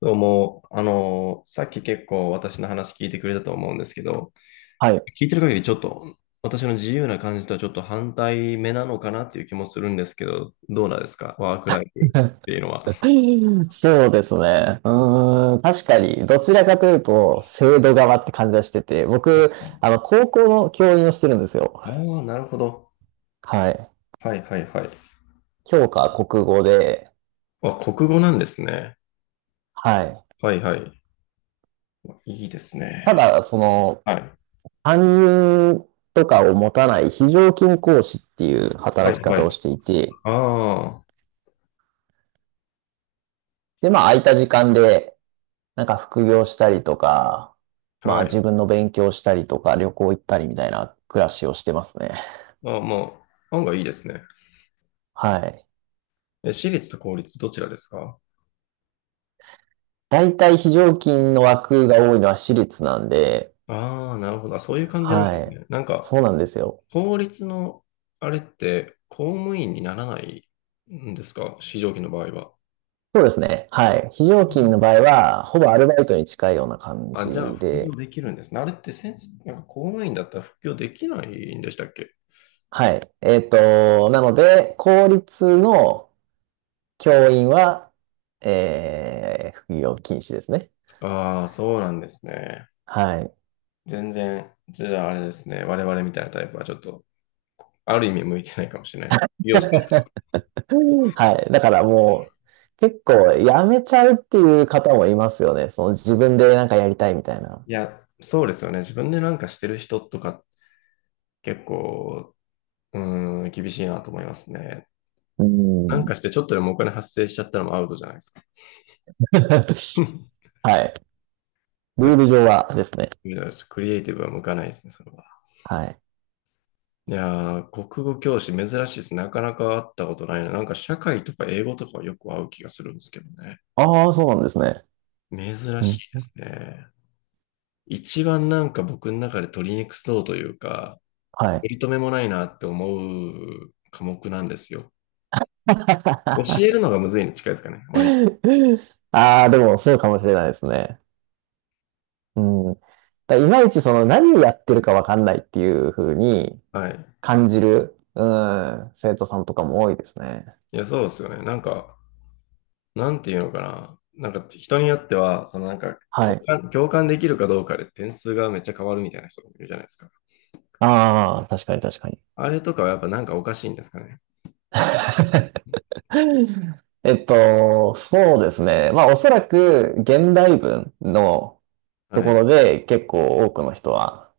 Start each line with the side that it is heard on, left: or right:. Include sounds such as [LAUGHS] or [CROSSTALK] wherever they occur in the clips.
left: どうも、さっき結構私の話聞いてくれたと思うんですけど、
right: はい。
left: 聞いてる限りちょっと私の自由な感じとはちょっと反対目なのかなっていう気もするんですけど、どうなんですかワークライフっていうのは。
right: [LAUGHS] そうですね。うーん、確かに、どちらかというと、制度側って感じがしてて、僕、高校の教員をしてるんですよ。
left: ああ、なるほど。
right: はい。
left: はいはいはい。
right: 教科は国語で、
left: あ、国語なんですね。
right: はい。
left: はいはい。いいです
right: た
left: ね。
right: だ、
left: はい。
right: 担任とかを持たない非常勤講師っていう
left: は
right: 働き
left: いは
right: 方を
left: い。
right: していて、
left: あ
right: で、まあ、空いた時間で、なんか副業したりとか、
left: あ、
right: まあ、
left: は
right: 自
left: い。
right: 分の勉強したりとか、旅行行ったりみたいな暮らしをしてますね。
left: ああ、まあ、案外いいですね。
right: はい。
left: え、私立と公立どちらですか？
right: 大体非常勤の枠が多いのは私立なんで、
left: ああー、なるほど。あ、そういう感じなんで
right: は
left: す
right: い。
left: ね。なんか、
right: そうなんですよ。
left: 法律のあれって公務員にならないんですか、非常勤の場合は。
right: そうですね。はい。非常
left: あ、
right: 勤の場合は、ほぼアルバイトに近いような感じ
left: あ、じゃあ副
right: で、
left: 業できるんですね。あれってせん、なんか公務員だったら副業できないんでしたっけ？
right: はい。なので、公立の教員は、副業禁止ですね。
left: ああ、そうなんですね。
right: はい。
left: 全然、じゃああれですね。我々みたいなタイプはちょっと、ある意味向いてないかもしれないです。利用してる人は。
right: [LAUGHS] はい。だからもう、結構やめちゃうっていう方もいますよね。その自分でなんかやりたいみたいな。
left: いや、そうですよね。自分でなんかしてる人とか結構、うーん、厳しいなと思いますね。
right: う
left: なん
right: ん。
left: かしてちょっとでもお金発生しちゃったのもアウトじゃないですか。[LAUGHS]
right: [LAUGHS] はい。ルール上はですね。
left: いやクリエイティブは向かないですね、それは。
right: はい。
left: いやー、国語教師珍しいです。なかなか会ったことないな。なんか社会とか英語とかはよく会う気がするんですけどね。
right: ああ、そうなんですね。
left: 珍
right: う
left: し
right: ん、
left: いですね。一番なんか僕の中で取りにくそうというか、
right: はい。
left: 取り留めもないなって思う科目なんですよ。教え
right: [LAUGHS]
left: るのがむずいに近いですかね、割と。
right: ああ、でもそうかもしれないですね。うん。だいまいちその何をやってるかわかんないっていう風に
left: はい。
right: 感じる、うん、生徒さんとかも多いですね。
left: いや、そうですよね。なんか、なんていうのかな。なんか人によっては、そのなんか
right: は
left: 共
right: い。
left: 感、共感できるかどうかで点数がめっちゃ変わるみたいな人もいるじゃないですか。
right: ああ、確かに確かに。
left: あれとかはやっぱなんかおかしいんですかね。
right: [LAUGHS] そうですね。まあ、おそらく現代文のと
left: は
right: ころ
left: い。
right: で結構多くの人は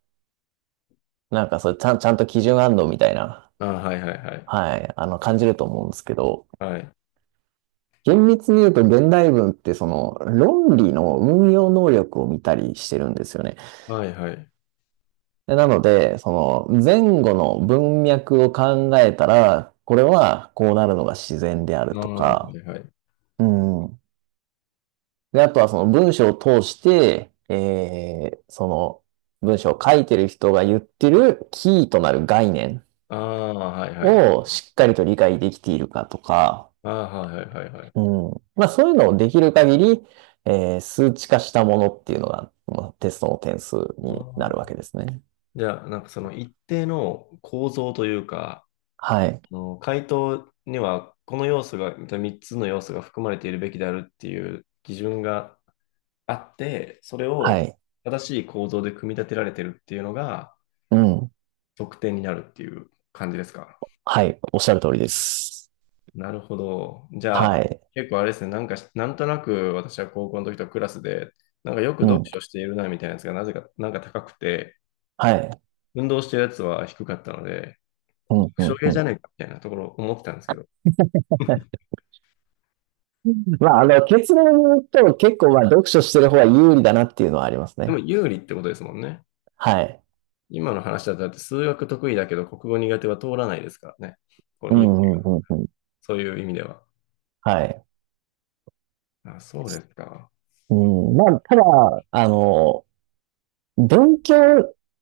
right: なんかそれちゃんと基準あんのみたいな、
left: ああ、はいはいはい。
right: はい、感じると思うんですけど、
left: はい。
right: 厳密に言うと現代文ってその論理の運用能力を見たりしてるんですよね。
left: はいはい。
right: でなので、その前後の文脈を考えたら、これはこうなるのが自然である
left: ああ、
right: と
left: は
right: か、
left: いはい。
right: うん。で、あとはその文章を通して、その文章を書いてる人が言ってるキーとなる概念
left: ああ、はいはい。
right: をしっかりと理解できているかとか、
left: ああ、はいはいはいはい。
right: うん。まあそういうのをできる限り、数値化したものっていうのが、まあテストの点数にな
left: ああ。
right: るわけですね。
left: じゃあ、なんかその一定の構造というか、
right: はい。
left: あの回答にはこの要素が、3つの要素が含まれているべきであるっていう基準があって、それを
right: はい。
left: 正しい構造で組み立てられてるっていうのが
right: うん。
left: 得点になるっていう感じですか？
right: はい。おっしゃる通りです。
left: なるほど。じゃ
right: は
left: あ、
right: い。
left: 結構あれですね、なんか、なんとなく私は高校の時とクラスで、なんかよく
right: う
left: 読
right: ん。
left: 書しているなみたいなやつがなぜか、なんか高くて、
right: はい。
left: 運動してるやつは低かったので、
right: うん、
left: 副
right: う
left: 賞
right: ん、
left: 系
right: う
left: じ
right: ん。
left: ゃねえかみたいなところ思ってたんですけど、
right: まあ、結論を言うと結構まあ読書してる方が有利だなっていうのはあります
left: でも
right: ね。
left: 有利ってことですもんね。
right: はい。
left: 今の話だと、だって数学得意だけど国語苦手は通らないですからね。こ
right: う
left: ういう
right: ん、うん、うん、うん。
left: そういう意味では。
right: はい。
left: あ、そうですか。
right: うん。まあ、ただ、あの、勉強、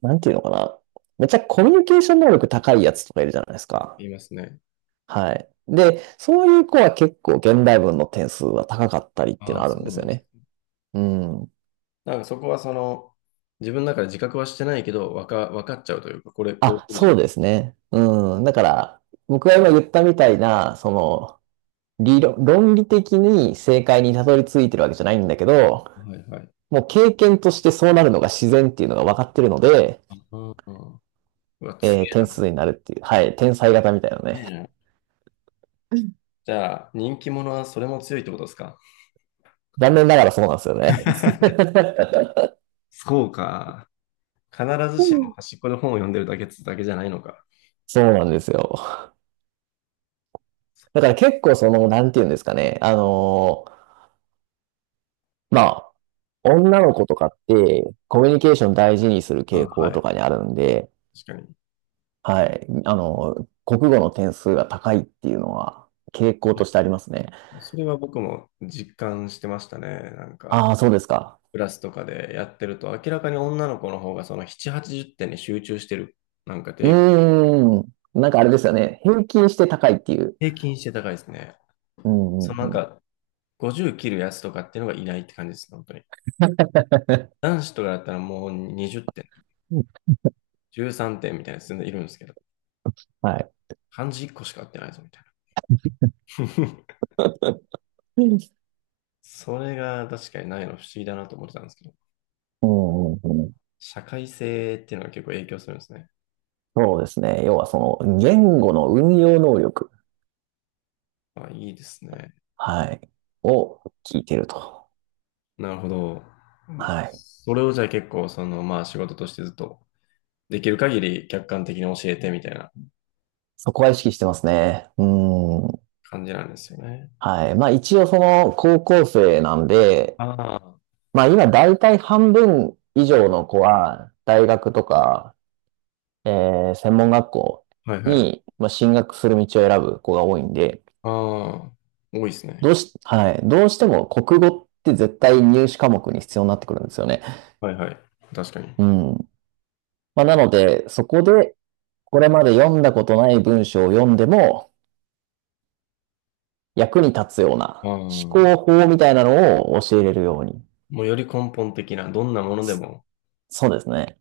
right: なんていうのかな。めっちゃコミュニケーション能力高いやつとかいるじゃないですか。
left: 言いますね。
right: はい。で、そういう子は結構現代文の点数は高かったりっていう
left: あ
right: の
left: あ、
right: ある
left: そ
right: んで
left: う
right: す
left: なん
right: よ
left: です。
right: ね。うん。
left: なんかそこはその、自分の中で自覚はしてないけど、わかっちゃうというか、これ、こう
right: あ、
left: 来るじゃ
right: そ
left: ん。
right: うですね。うん。だから、僕が今言ったみたいな、論理的に正解にたどり着いてるわけじゃないんだけど、
left: はいはい。
right: もう経験としてそうなるのが自然っていうのが分かってるので、
left: うんうん。うわ、強い
right: 点
left: な。強
right: 数になるっていう。はい。天才型みたいなね。
left: えな。じゃあ、人気者はそれも強いってことですか？
right: 残念ながらそうなんですよね。
left: [LAUGHS]
right: [LAUGHS]
left: そうか。必ずしも端っこで本を読んでるだけっつだけじゃないのか。
right: そうなんですよ。
left: そ
right: だか
left: う、
right: ら結構その、なんていうんですかね。まあ、女の子とかって、コミュニケーション大事にする
left: あ、
right: 傾
left: は
right: 向とか
left: い。
right: にあるんで、
left: 確かに。
right: はい。国語の点数が高いっていうのは、傾向
left: いや、
right: としてありますね。
left: それは僕も実感してましたね。なんか、
right: ああ、そうですか。
left: クラスとかでやってると、明らかに女の子の方がその7、80点に集中してる。なんか
right: う
left: 平
right: ーん。なんかあれですよね。平均して高いっていう。
left: 平均して高いですね。
right: うん
left: そ
right: う
left: のなん
right: ん
left: か、50切るやつとかっていうのがいないって感じですね、本当に。男子とかだったらもう20点。
right: うん。
left: 13点みたいなやつ全然いるんですけど、
right: はい。
left: 漢字1個しか合ってないぞみたいな。[LAUGHS]
right: うん
left: それが確かにないの不思議だなと思ってたんですけど、
right: うんうん。
left: 社会性っていうのが結構影響するんですね。
right: そうですね。要はその、言語の運用能力。
left: あ、いいですね。
right: はい。を聞いてると。
left: なるほど。
right: はい。
left: それをじゃあ結構、その、まあ仕事としてずっとできる限り客観的に教えてみたいな
right: そこは意識してますね。うん。
left: 感じなんですよね。
right: はい。まあ一応その高校生なんで、
left: ああ、
right: まあ今大体半分以上の子は大学とか、え専門学校
left: はいはい。あ
right: に、まあ、進学する道を選ぶ子が多いんで、
left: あ、多いです
right: ど
left: ね。
right: うし、はい。どうしても国語って絶対入試科目に必要になってくるんですよね。
left: はいはい。確かに。
right: うん。まあなので、そこでこれまで読んだことない文章を読んでも役に立つよう
left: あ
right: な
left: あ、も
right: 思考法みたいなのを教えれるように。
left: うより根本的な、どんなもので
right: そ
left: も
right: そうですね。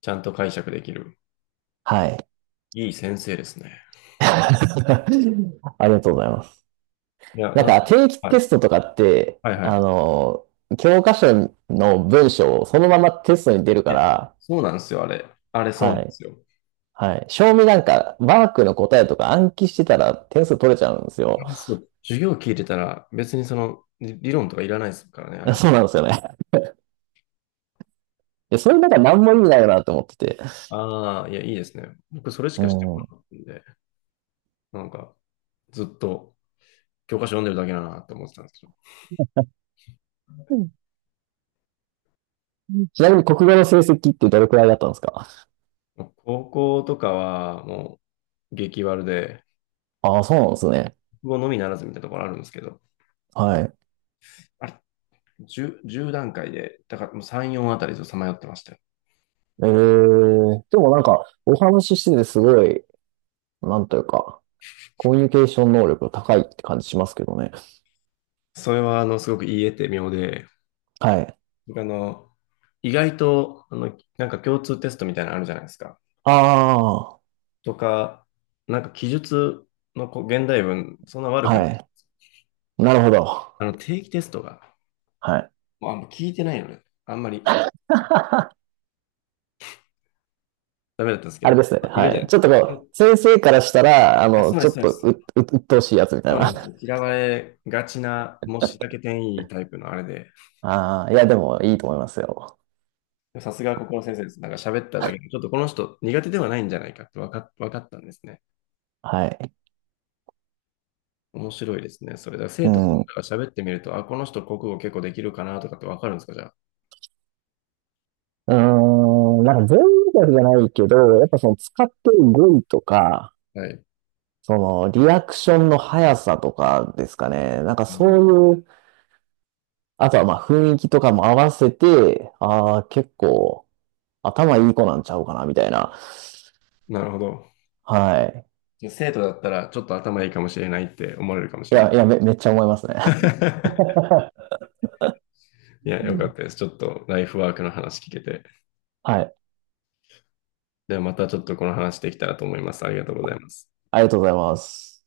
left: ちゃんと解釈できる。
right: はい。
left: いい先生ですね。
right: [LAUGHS] ありがとうございます。
left: いや、
right: なん
left: なんか、
right: か定期
left: は
right: テ
left: い、
right: ストとかって、
left: はいはい。
right: 教科書の文章をそのままテストに出る
left: い
right: か
left: や、
right: ら、
left: そうなんですよ、あれ。あれ、そうな
right: は
left: んで
right: い。
left: すよ。
right: はい。正味なんか、ワークの答えとか暗記してたら点数取れちゃうんです
left: あ
right: よ。
left: れ、そう。授業聞いてたら、別にその、理論とかいらないですからね、あ
right: [LAUGHS]
left: れ。
right: そうなんですよね。で、それなんか何も意味ないよなと思ってて。
left: ああ、いや、いいですね。僕、それし
right: う
left: かしてこな
right: ん。
left: かったんで、なんか、ずっと教科書読んでるだけだなって思ってたんですけ
right: ちなみに国語の成績ってどれくらいだったんですか？
left: ど、高校とかは、もう、激悪で、
right: ああ、そうなんですね。
left: 国語のみならずみたいなところあるんですけど、
right: はい。
left: あれ、10、じゅう段階で、だからもう3、4あたりずっとさまよってましたよ。
right: ええでもなんか、お話ししててすごい、なんというか、コミュニケーション能力が高いって感じしますけどね。
left: それは、あの、すごく言い得て妙で、
right: はい。
left: あの、意外と、あの、なんか共通テストみたいなのあるじゃないですか。
right: あ
left: とか、なんか記述のこう現代文、そんな
right: あ、
left: 悪くない。
right: はい。なるほど。
left: あの、定期テストが、
right: はい。
left: もうあんま聞いてないのね。あんまり
right: [LAUGHS]
left: ダメだったんですけ
right: あれ
left: ど、
right: ですね。
left: いる
right: は
left: じゃな
right: い。
left: いで
right: ち
left: す
right: ょっ
left: か。
right: とこ
left: え、
right: う、先生からしたら、
left: あ、そうで
right: ちょ
left: す、
right: っ
left: そうで
right: と
left: す。
right: 鬱陶しいやつみた
left: そ
right: い
left: うな
right: な。
left: んですよ。
right: [LAUGHS]
left: 嫌われがちな、もうしらけ点いいタイプのあれで、
right: ああ、いや、でもいいと思いますよ。
left: さすがここの先生です。なんか喋っただけで、ちょっとこの人苦手ではないんじゃないかってわかったんですね。
right: はい。
left: 面白いですね。それだから
right: う
left: 生徒さ
right: ん。う
left: んが喋ってみると、あ、この人国語結構できるかなとかってわかるんですか、じゃあ。
right: ーん、なんか全員だけじゃないけど、やっぱその使ってる語彙とか、
left: はい。
right: そのリアクションの速さとかですかね。なんか
left: あ
right: そ
left: の、
right: ういう、あとはまあ雰囲気とかも合わせて、ああ、結構頭いい子なんちゃうかな、みたいな。
left: なるほど。
right: はい。
left: じゃあ生徒だったらちょっと頭いいかもしれないって思われるかも
right: い
left: しれな
right: や、
left: い。
right: いや、めっちゃ思いますね。
left: [LAUGHS] いや、よかったです。
right: [LAUGHS]
left: ちょっとライフワークの話聞けて。
right: はい。
left: ではまたちょっとこの話できたらと思います。ありがとうございます。
right: ありがとうございます。